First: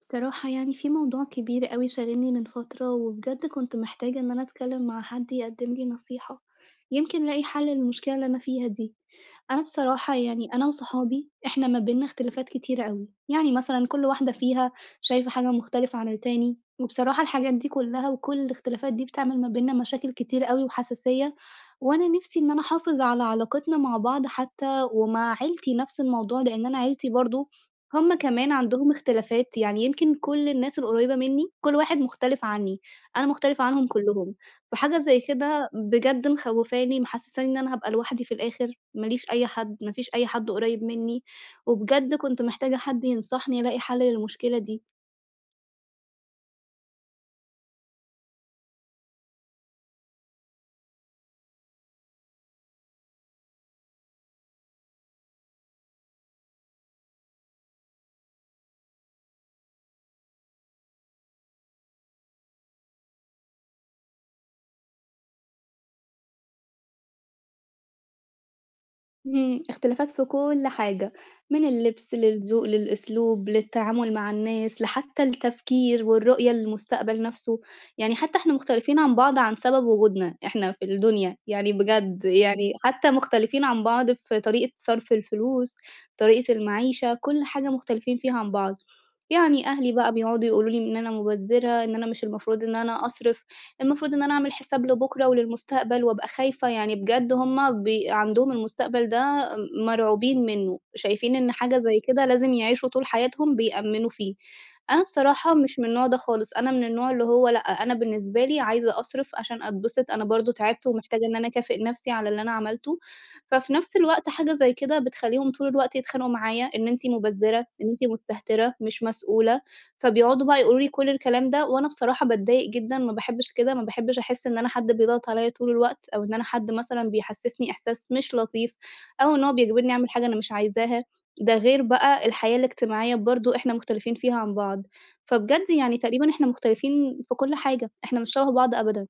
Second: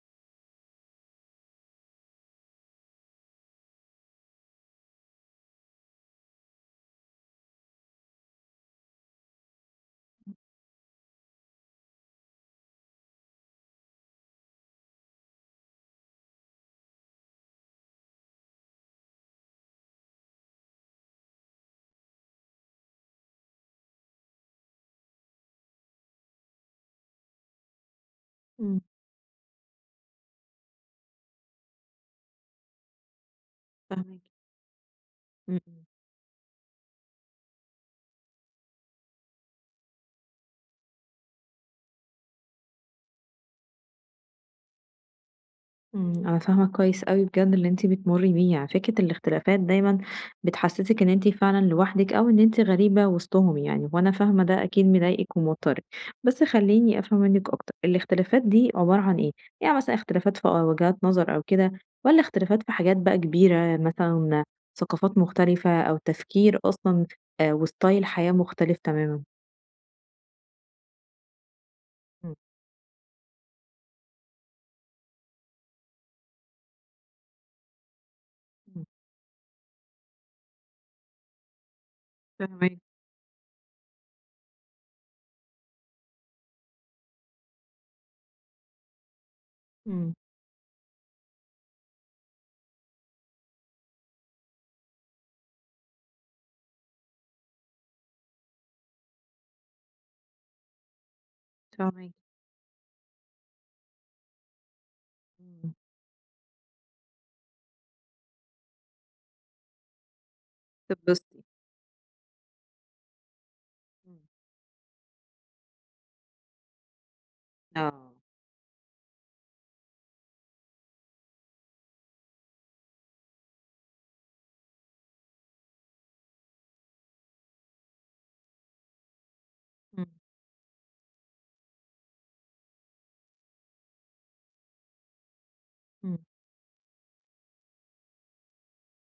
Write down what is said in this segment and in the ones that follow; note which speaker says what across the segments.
Speaker 1: بصراحة في موضوع كبير أوي شاغلني من فترة، وبجد كنت محتاجة إن أنا أتكلم مع حد يقدم لي نصيحة، يمكن ألاقي حل للمشكلة اللي أنا فيها دي. أنا بصراحة أنا وصحابي إحنا ما بيننا اختلافات كتيرة أوي، يعني مثلًا كل واحدة فيها شايفة حاجة مختلفة عن التاني، وبصراحة الحاجات دي كلها وكل الاختلافات دي بتعمل ما بيننا مشاكل كتير أوي وحساسية، وأنا نِفْسي إن أنا أحافظ على علاقتنا مع بعض حتى ومع عيلتي نَفْس الموضوع، لإن أنا عيلتي برضه هم كمان
Speaker 2: إمم.
Speaker 1: عندهم اختلافات، يعني يمكن كل الناس القريبة منّي كل واحد مختلف عني، أنا مختلفة عنهم
Speaker 2: فاهماكِ.
Speaker 1: كلّهم، فحاجة زي
Speaker 2: إمم.
Speaker 1: كده
Speaker 2: إمم.
Speaker 1: بجد مخوّفاني، محسّساني إن أنا هابقى لوحدي في الآخر. ما ليش أي حد، ما فيش أي حد قريب منّي، وبجد كنت محتاجة حد ينصحني ألاقي حل للمشكلة دي.
Speaker 2: إمم. أنا فاهمة كويس أوي بجد اللي أنتِ بتمُرّي بيه، يعني فكرة الاختلافات دايمًا بتحسّسِك إن أنتِ فعلًا لوحدِك أو إن أنتِ غريبة وسطهم يعني، وأنا فاهمة ده أكيد مضايقِك وموتّرِك، بس خلّيني أفهم منِّك أكتر، الاختلافات دي عبارة عن إيه؟ يعني مثلًا اختلافات في وجهات نظر أو كده والّا اختلافات في حاجات بقى كبيرة مثلًا ثقافات مختلفة أو تفكير أصلًا وstyle حياة مختلف تمامًا؟
Speaker 1: إمم، اختلافات في كل حاجة، من اللبس
Speaker 2: إمم.
Speaker 1: للذوق للأسلوب للتعامل مع الناس، لحتى التفكير والرؤية للمستقبل نَفْسه، يعني حتى إحنا
Speaker 2: إمم.
Speaker 1: مختلفين عن بعض عن سبب وجودنا إحنا في الدنيا، يعني بجد
Speaker 2: فاهماكِ.
Speaker 1: حتى مختلفين عن بعض في طريقة صرف الفلوس، طريقة المعيشة، كل حاجة مختلفين فيها عن بعض، يعني أهلي بقى
Speaker 2: إمم.
Speaker 1: بيقعدوا يقولوا لي إن أنا مبذرة، إن أنا مش المفروض إن أنا أصرف، المفروض إن أنا أعمل حساب لبُكرة وللمستقبل وأبقى خايفة، يعني بجد هُم عندهم المستقبل ده مرعوبين منّه، شايفين إن حاجة زي
Speaker 2: فاهماكِ.
Speaker 1: كده لازم يعيشوا طول حياتهم بيأمّنوا فيه. أنا بصراحة
Speaker 2: إمم.
Speaker 1: مش من النوع ده خالص، أنا من النوع اللي هو لأ، أنا بالنسبة لي عايزة أصرف عشان أتبسط، أنا برضه تعبت
Speaker 2: طب
Speaker 1: ومحتاجة إن
Speaker 2: بُصّي.
Speaker 1: أنا أكافئ نَفْسي على اللي أنا عملته، ففي نَفْس
Speaker 2: إمم.
Speaker 1: الوقت حاجة زي كده بتخلّيهم طول الوقت يتخانقوا معايا، إن أنتِ مُبذّرة، إن أنتِ
Speaker 2: آه.
Speaker 1: مستهترة، مش مسؤولة. فبيقعدوا بقى يقولوا لي كل الكلام ده، وأنا بصراحة باتضايق جدًا، ما باحبش كده، ما باحبش أحس إن أنا حد بيضغط عليّا طول الوقت، أو إن أنا حد مثلًا بيحسسني إحساس مش لطيف، أو إن هو بيجبرني
Speaker 2: إمم.
Speaker 1: أعمل حاجة أنا مش عايزاها، ده غير بقى الحياة الاجتماعية برضه إحنا مختلفين فيها عن بعض، فبجد يعني
Speaker 2: إمم.
Speaker 1: تقريبًا إحنا مختلفين في كل حاجة، إحنا مش شبه بعض أبدًا.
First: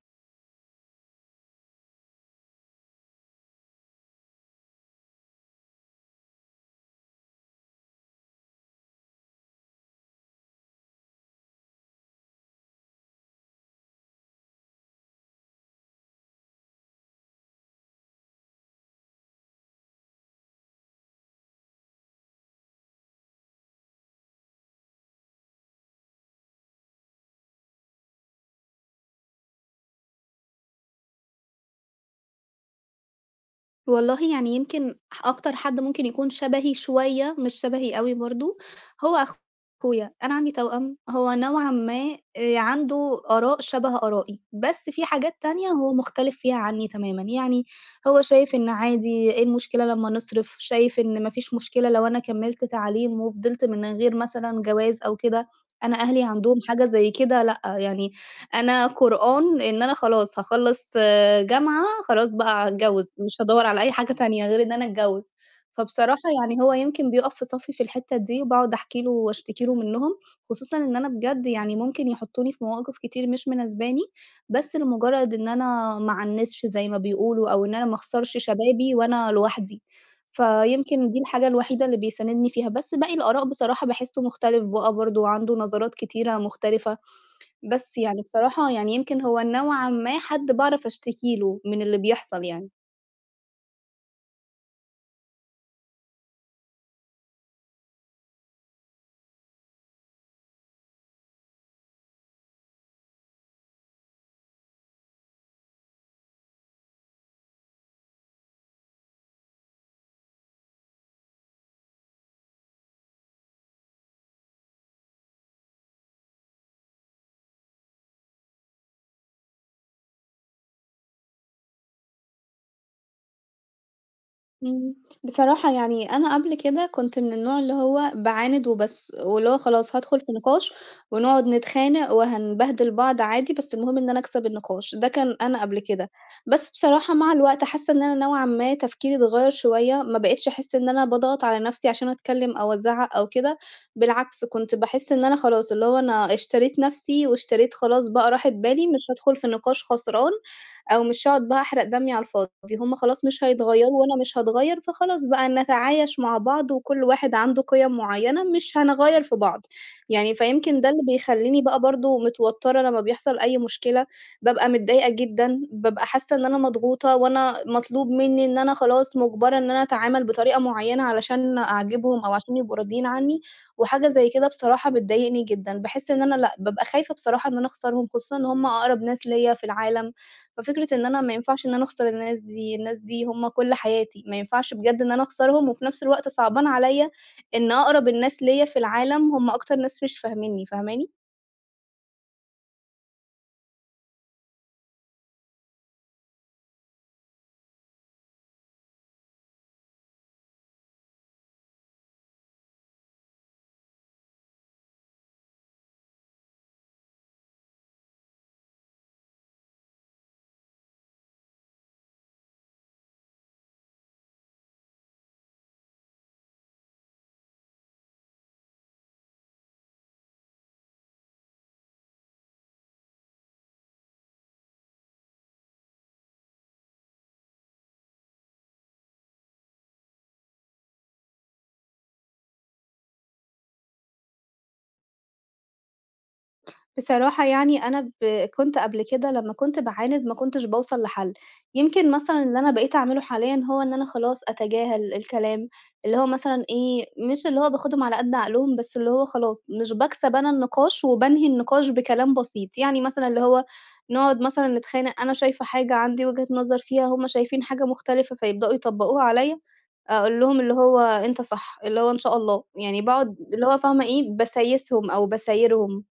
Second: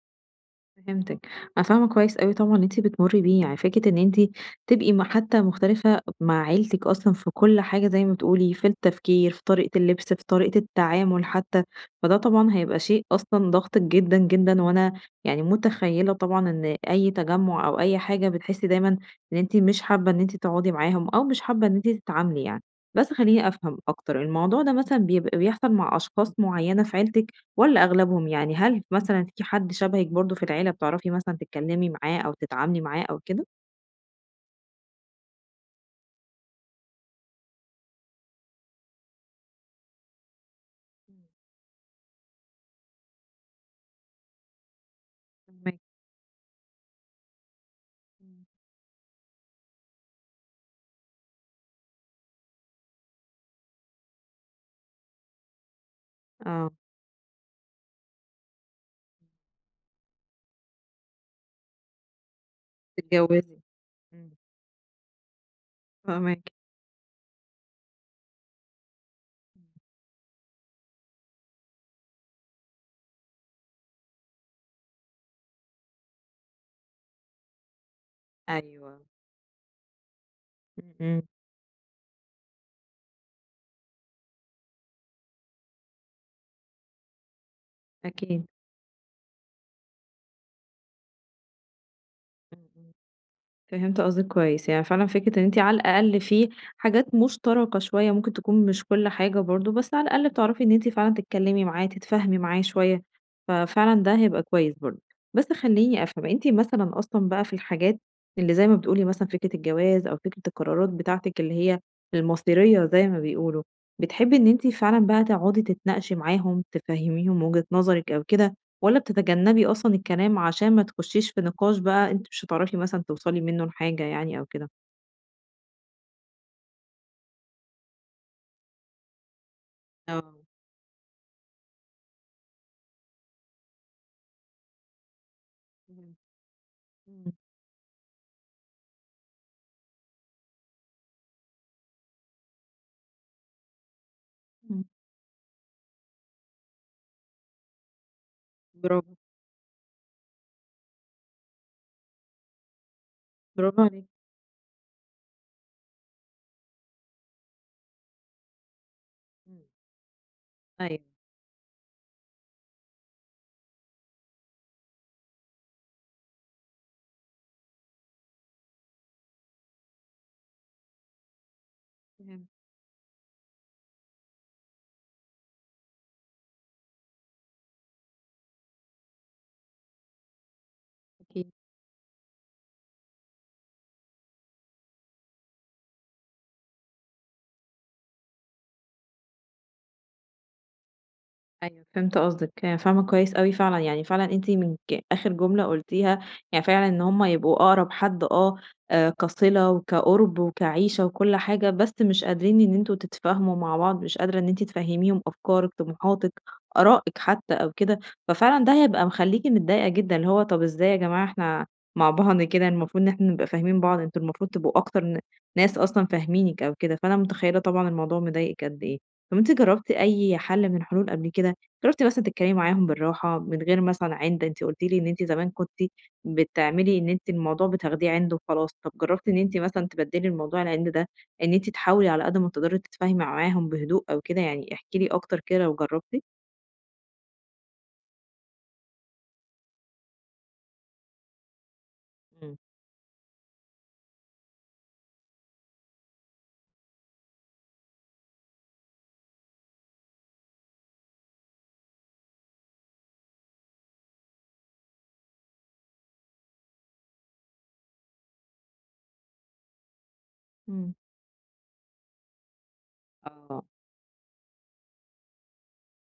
Speaker 2: فهمتِك. أنا فاهمة كويس أوي طبعًا اللي أنتِ بتمُرّي بيه، يعني فكرة إن أنتِ تبقي حتى مختلفة مع عيلتِك أصلًا في كل حاجة زي ما بتقولي، في التفكير، في طريقة اللبس، في طريقة التعامل حتى، فده طبعًا هيبقى شيء أصلًا ضاغطِك جدًا، جدًا، وأنا يعني متخيّلة طبعًا إن أي تجمُّع أو أي حاجة بتحسّي دايمًا إن أنتِ مش حابة إن أنتِ تقعدي معاهم أو مش حابة إن أنتِ تتعاملي يعني، بس خلّيني أفهم أكتر، الموضوع ده مثلًا بيبقى بيحصل مع أشخاص معيّنة في عيلتِك؟ والّا أغلبهم يعني؟ هل مثلًا في حد شبهِك برضه في العيلة بتعرفي مثلًا تتكلمي معاه أو تتعاملي معاه أو كده؟
Speaker 1: والله يعني يمكن أكتر حد ممكن يكون شبهي شوية، مش شبهي أوي برضه، هو أخويا. أنا عندي توأم،
Speaker 2: إمم.
Speaker 1: هو نوعًا ما عنده آراء شبه آرائي، بس في حاجات تانية
Speaker 2: فاهماكِ.
Speaker 1: هو مختلف فيها عني تمامًا. يعني هو
Speaker 2: إمم.
Speaker 1: شايف إن عادي إيه المشكلة لمّا نصرف، شايف إن ما فيش مشكلة لو أنا كمّلت تعليم وفضلت من غير مثلًا جواز أو كده، أنا أهلي عندهم
Speaker 2: آه.
Speaker 1: حاجة زي كده لأ، يعني أنا قرآن إن أنا خلاص هاخلّص جامعة، خلاص بقى هاتجوّز، مش
Speaker 2: تتجوزي.
Speaker 1: هادوّر على أي حاجة
Speaker 2: إمم.
Speaker 1: تانية غير إن أنا أتجوّز. فبصراحة
Speaker 2: فاهماكِ.
Speaker 1: هو يمكن بيُقف في صفّي في الحتّة دي، وباقعد أحكي له واشتكي له
Speaker 2: إمم.
Speaker 1: منّهم، خصوصًا إن أنا بجد ممكن يحطّوني في مواقف كتير مش مناسباني، بس لمجرّد إن أنا ما أعنِّسش زي ما بيقولوا، أو إن أنا ما أخسرش شبابي
Speaker 2: أيوه.
Speaker 1: وأنا لوحدي.
Speaker 2: إمم.
Speaker 1: فيمكن دي
Speaker 2: إمم.
Speaker 1: الحاجة الوحيدة اللي بيساندني فيها، بس باقي الآراء بصراحة باحسّه مختلف بقى برضه وعنده نظرات كتيرة مختلفة، بس يعني
Speaker 2: أكيد.
Speaker 1: بصراحة يعني يمكن هو نوعًا ما حد باعرف أشتكي له من اللي بيحصل يعني.
Speaker 2: إمم. إمم. فهمت قصدِك كويس، يعني فعلًا فكرة إن أنتِ على الأقل في حاجات مشتركة شوية، ممكن تكون مش كل حاجة برضه، بس على الأقل بتعرفي إن أنتِ فعلًا تتكلمي معاه، تتفاهمي معاه شوية، ففعلًا ده هيبقى كويس برضه. بس خلّيني أفهم، أنتِ مثلًا أصلًا بقى في الحاجات اللي زي ما بتقولي مثلًا فكرة الجواز أو فكرة القرارات بتاعتِك اللي هي المصيرية زي ما بيقولوا، بتحبي إن أنتِ فعلًا بقى تقعدي تتناقشي معاهم، تفهميهم وجهة نظرِك أو كده؟ والّا بتتجنبي أصلًا الكلام عشان ما تخشيش في نقاش بقى أنتِ مش هتعرفي مثلًا توصلي منه لحاجة يعني أو كده؟
Speaker 1: إمم، بصراحة يعني أنا قبل كده كنت من النوع اللي هو باعاند وبس، واللي هو خلاص هادخل في
Speaker 2: آه.
Speaker 1: نقاش ونقعد نتخانق وهنبهدل بعض عادي، بس المهم إن أنا أكسب النقاش، ده كان أنا قبل كده.
Speaker 2: فهمت.
Speaker 1: بس بصراحة مع
Speaker 2: إمم.
Speaker 1: الوقت حاسة إن أنا نوعًا ما تفكيري اتغير شوية، ما بقيتش أحس إن أنا باضغط على نفسي عشان أتكلم أو أزعق أو كده، بالعكس كنت
Speaker 2: إمم.
Speaker 1: باحس إن أنا خلاص اللي هو أنا اشتريت نفسي واشتريت خلاص بقى راحة بالي، مش
Speaker 2: برافو،
Speaker 1: هادخل في نقاش خسران أو مش هاقعد بقى أحرق دمي على الفاضي، هُم خلاص مش
Speaker 2: برافو
Speaker 1: هيتغيّروا
Speaker 2: عليكِ.
Speaker 1: وأنا مش هاتغيّر، فخلاص بقى نتعايش مع بعض وكل واحد عنده قِيَم معيّنة مش هنغيّر في
Speaker 2: إمم.
Speaker 1: بعض، يعني فيمكن ده
Speaker 2: أيوه.
Speaker 1: اللي بيخلّيني بقى برضه متوتّرة لمّا بيحصل أي مشكلة، بابقى متضايقة جدًا، بابقى حاسة إن أنا مضغوطة وأنا مطلوب منّي إن أنا خلاص مُجبرة إن أنا أتعامل بطريقة معيّنة علشان أعجبهم أو
Speaker 2: فهمت.
Speaker 1: عشان يبقوا راضيين عنّي، وحاجة زي كده بصراحة بتضايقني جدًا، باحس إن أنا لأ، بابقى خايفة بصراحة إن أنا أخسرهم، خصوصًا إن هُم أقرب ناس ليّا في العالم. ففكرة إن أنا ما
Speaker 2: أكيد.
Speaker 1: ينفعش إن أنا أخسر الناس دي، الناس دي هم كل حياتي، ما ينفعش بجد إن أنا أخسرهم، وفي نفس الوقت صعبان عليَّ إن أقرب الناس ليَّ في العالم هم أكتر ناس مش فاهمينّي، فاهماني؟
Speaker 2: أيوه فهمت قصدِك، آه، فاهمة كويس أوي فعلًا، يعني فعلًا أنتِ من ج آخر جملة قُلتيها، يعني فعلًا إن هُم يبقوا أقرب حد كصِلة وكقُرب وكعيشة وكل حاجة، بس مش قادرين إن أنتم تتفاهموا مع بعض، مش قادرة إن أنتِ تفهّميهم أفكارِك، طموحاتِك، آرائِك حتى أو كده، ففعلًا ده هيبقى مخلّيكِ متضايقة جدًا، اللي هو طَب إزاي يا جماعة إحنا مع بعض كده، المفروض إن إحنا نبقى فاهمين بعض، أنتم المفروض تبقوا أكتر ناس أصلًا فاهمينِك أو كده، فأنا متخيّلة طبعًا الموضوع مضايقِك قد إيه. طَب أنتِ جرّبتِ أي حَل من الحلول قبل كده؟ جربتِ مثلًا تتكلمي معاهم بالراحة، من غير مثلًا عِند، أنتِ قُلتِ لي إن أنتِ زمان كنتِ بتعملي إن أنتِ الموضوع بتاخديه عِند وخلاص، طب جربتِ إن أنتِ مثلًا تبدّلي الموضوع العِند ده، إن أنتِ تحاولي على قد ما تقدري تتفاهمي معاهم بهدوء أو كده، يعني احكي لي أكتر كده لو جربتِ؟
Speaker 1: بصراحة يعني أنا كنت قبل كده لمّا كنت باعاند ما كنتش باوصل لحل، يمكن مثلًا
Speaker 2: إمم.
Speaker 1: اللي أنا بقيت أعمله حاليًا هو إن أنا خلاص أتجاهل الكلام، اللي هو مثلًا إيه، مش اللي هو باخدهم على قد عقلهم، بس اللي هو خلاص مش باكسب أنا النقاش وبانهي النقاش بكلام بسيط، يعني مثلًا اللي هو نقعد مثلًا نتخانق أنا شايفة حاجة، عندي وجهة نظر فيها، هُم شايفين حاجة مختلفة فيبدأوا يطبّقوها عليَّ، أقول لهم اللي
Speaker 2: إمم.
Speaker 1: هو أنت صح، اللي هو إن شاء الله، يعني باقعد
Speaker 2: آه.
Speaker 1: اللي هو فاهمة إيه، باسايسهم أو باسايرهم.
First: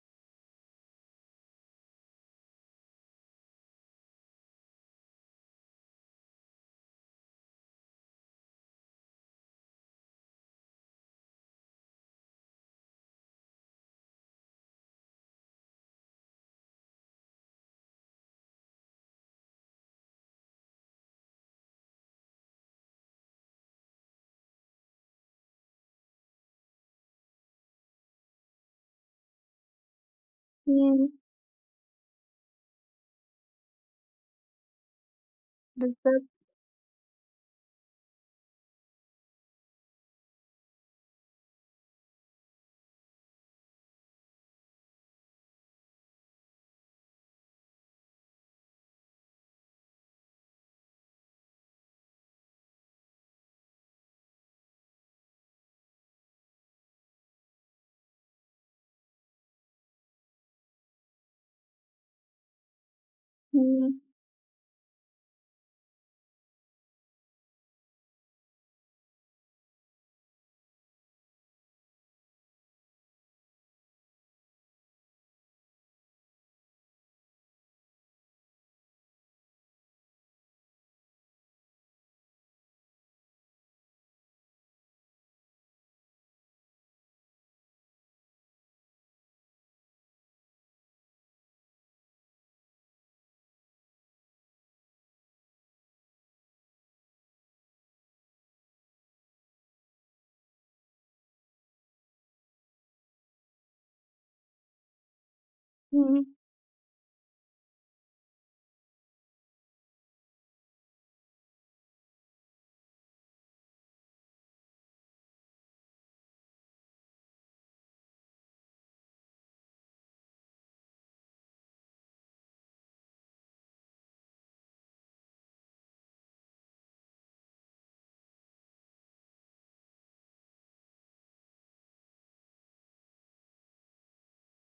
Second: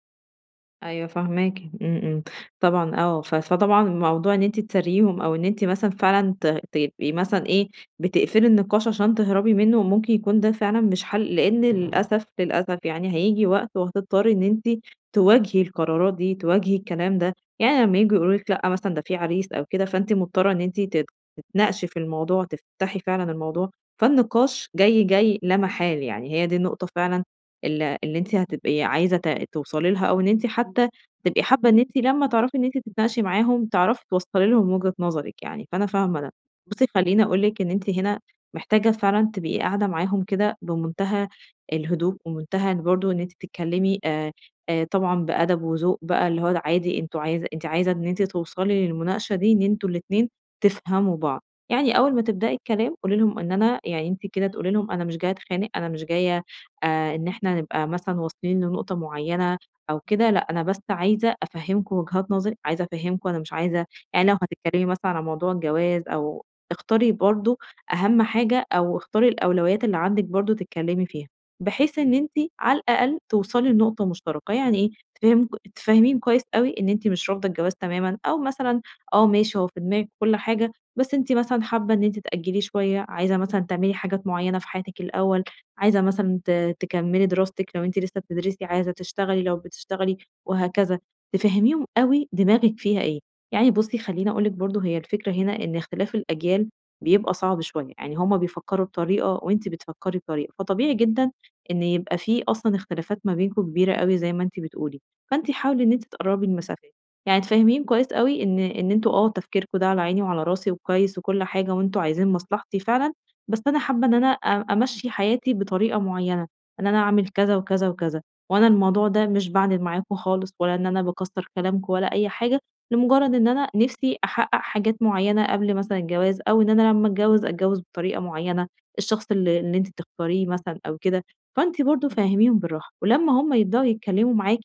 Speaker 2: أيوه فاهماكِ. إمم. إمم. طبعًا آه، فطبعًا موضوع إن أنتِ تسرّيهم أو إن أنتِ مثلًا فعلًا تبقي مثلًا إيه، بتقفلي النقاش عشان تهربي منه ممكن يكون ده فعلًا مش حل، لإن للأسف، للأسف يعني هييجي وقت وهتضطري إن أنتِ تواجهي القرارات دي، تواجهي الكلام ده، يعني لمّا ييجوا يقولوا لِك لأ مثلًا ده في عريس أو كده، فأنتِ مضطرة إن أنتِ تتناقشي في الموضوع، تفتحي فعلًا الموضوع، فالنقاش جاي، جاي لا محالة يعني، هي دي النقطة فعلًا اللي أنتِ هتبقي عايزة توصلي لها، أو إن أنتِ حتى
Speaker 1: إمم.
Speaker 2: تبقي حابة إن أنتِ لمّا تعرفي إن أنتِ تتناقشي معاهم، تعرفي توصّلي لهم وجهة نظرِك يعني، فأنا فاهمة
Speaker 1: بالضبط،
Speaker 2: ده. بُصّي خلّيني أقول لِك إن أنتِ هنا محتاجة فعلًا تبقي قاعدة معاهم كده بمنتهى الهدوء، ومنتهى إن برضه إن أنتِ تتكلمي طبعًا بأدب وذوق بقى، اللي هو ده عادي أنتم عايزة أنتِ عايزة إن أنتِ توصلي للمناقشة دي إن أنتم الاتنين تفهموا بعض. يعني أول ما تبدئي الكلام قولي لهم إن أنا يعني أنتِ كده تقولي لهم أنا مش جاية أتخانق، أنا مش جاية إن إحنا نبقى مثلًا واصلين لنقطة معيّنة أو كده، لأ أنا بس عايزة أفهّمكم وجهات نظري، عايزة أفهّمكم أنا مش عايزة
Speaker 1: إمم،
Speaker 2: يعني لو هتتكلّمي مثلًا عن موضوع الجواز أو اختاري برضه أهَم حاجة أو اختاري الأولويات اللي عندِك برضه تتكلّمي فيها، بحيث إن أنتِ على الأقل توصلي لنقطة مشتركة، يعني إيه، تفهّمك تفهّميهم كويس أوي إن أنتِ مش رافضة الجواز تمامًا أو مثلًا آه ماشي هو في دماغِك كل حاجة، بس أنتِ مثلًا حابّة إن أنتِ تأجّليه شوية، عايزة مثلًا تعملي حاجات معيّنة في حياتِك الأول، عايزة مثلًا تكمّلي دراستِك، لو أنتِ لسه بتدرسي عايزة تشتغلي، لو بتشتغلي وهكذا، تفهّميهم أوي دماغِك فيها إيه. يعني بُصّي خلّيني أقول لِك برضه هي الفكرة هنا إن اختلاف الأجيال بيبقى صعب شوية، يعني هُم بيفكّروا بطريقة وأنتِ بتفكّري بطريقة، فطبيعي جدًا إن يبقى في أصلًا اختلافات ما بينكم كبيرة أوي زي ما أنتِ بتقولي، فأنتِ حاولي إن أنتِ
Speaker 1: إمم،
Speaker 2: تقرّبي المسافات، يعني تفهّميهم كويس أوي إن أنتم آه تفكيركم ده على عيني وعلى راسي وكويس وكل حاجة وأنتم عايزين مصلحتي فعلًا، بس أنا حابة إن أنا أمشّي حياتي بطريقة معيّنة، إن أنا أعمل كذا وكذا وكذا، وأنا الموضوع ده مش باعند معاكم خالص، ولا إن أنا باكسّر كلامكم ولا أي حاجة، لمجرد إن أنا نِفْسي أحقق حاجات معيّنة قبل مثلًا الجواز، أو إن أنا لمّا أتجوّز، أتجوّز بطريقة معيّنة، الشخص اللي أنتِ تختاريه مثلًا أو كده، فأنتِ برضه فهّميهم بالراحة، ولمّا هُم يبدؤوا يتكلموا معاكِ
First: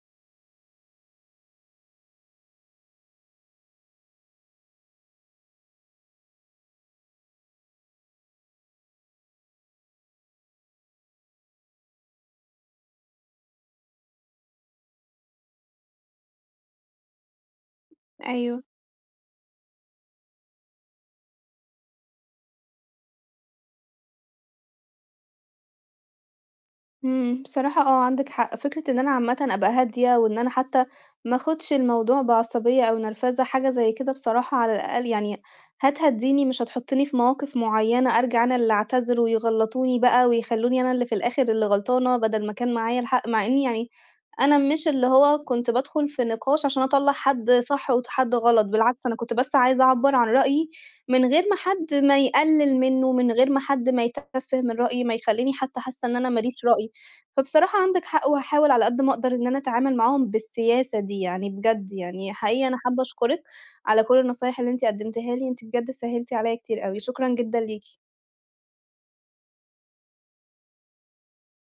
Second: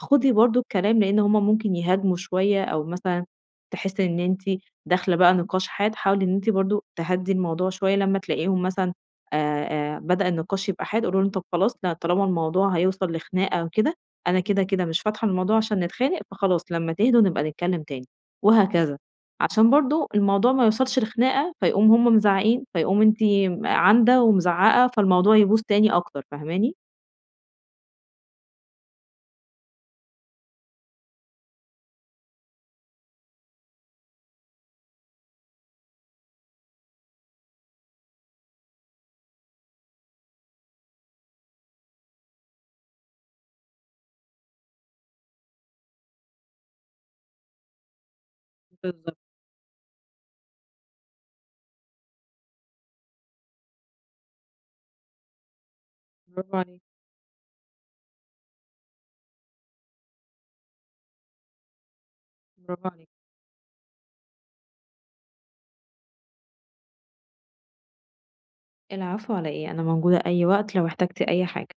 Speaker 2: خُدي برضه الكلام لإن هُم ممكن يهاجموا شوية، أو مثلًا تحسّي إن أنتِ داخلة بقى نقاش حاد، حاولي إن أنتِ برضه تهدّي الموضوع شوية لمّا تلاقيهم مثلًا آآ بدأ النقاش يبقى حاد، قولوا لهم: "طب خلاص لأ طالما الموضوع هيوصل لخناقة وكده، أنا كده، كده مش فاتحة الموضوع عشان نتخانق، فخلاص لمّا تهدوا نبقى نتكلم تاني."
Speaker 1: أيوه.
Speaker 2: وهكذا، عشان برضه الموضوع ما يوصلش لخناقة، فيقوموا هم مزعّقين، فيقوم أنتِ عاندة ومزعّقة، فالموضوع يبوظ تاني أكتر، فاهماني؟
Speaker 1: إمم، بصراحة آه، عندِك حق، فكرة إن أنا عامةً أبقى هادية، وإن أنا حتى ما آخُدش الموضوع بعصبية أو نرفزة، حاجة زي كده بصراحة على الأقل يعني هتهدّيني، مش هتحطّني في مواقف معيّنة أرجع أنا اللي أعتذر ويغلّطوني بقى ويخلّوني أنا اللي في الآخر اللي غلطانة، بدل ما كان معايا الحق، مع إني يعني أنا مش اللي هو كنت بادخُل في نقاش عشان أطلّع حد صح وحد غلط، بالعكس أنا
Speaker 2: بالضبط،
Speaker 1: كنت بس عايزة أعبّر عن رأيي من غير ما حد ما يقلِّل منّه، من غير ما حد ما يتفّه من رأيي، ما يخلّيني حتى حاسّة إن أنا ما
Speaker 2: برافو
Speaker 1: ليش
Speaker 2: عليكِ،
Speaker 1: رأي. فبصراحة عندك حق، وهاحاول على قد ما أقدر إن أنا أتعامل معاهم بالسياسة دي، يعني بجد حقيقي أنا
Speaker 2: برافو
Speaker 1: حابة
Speaker 2: عليكِ.
Speaker 1: أشكرِك على كل النصايح اللي أنتِ قدمتيها لي، أنتِ بجد سهّلتِ عليَّ كتير أوي، شكرًا جدًا ليكِ.
Speaker 2: العفو على إيه، أنا موجودة أي وقت لو احتجتِ أي حاجة.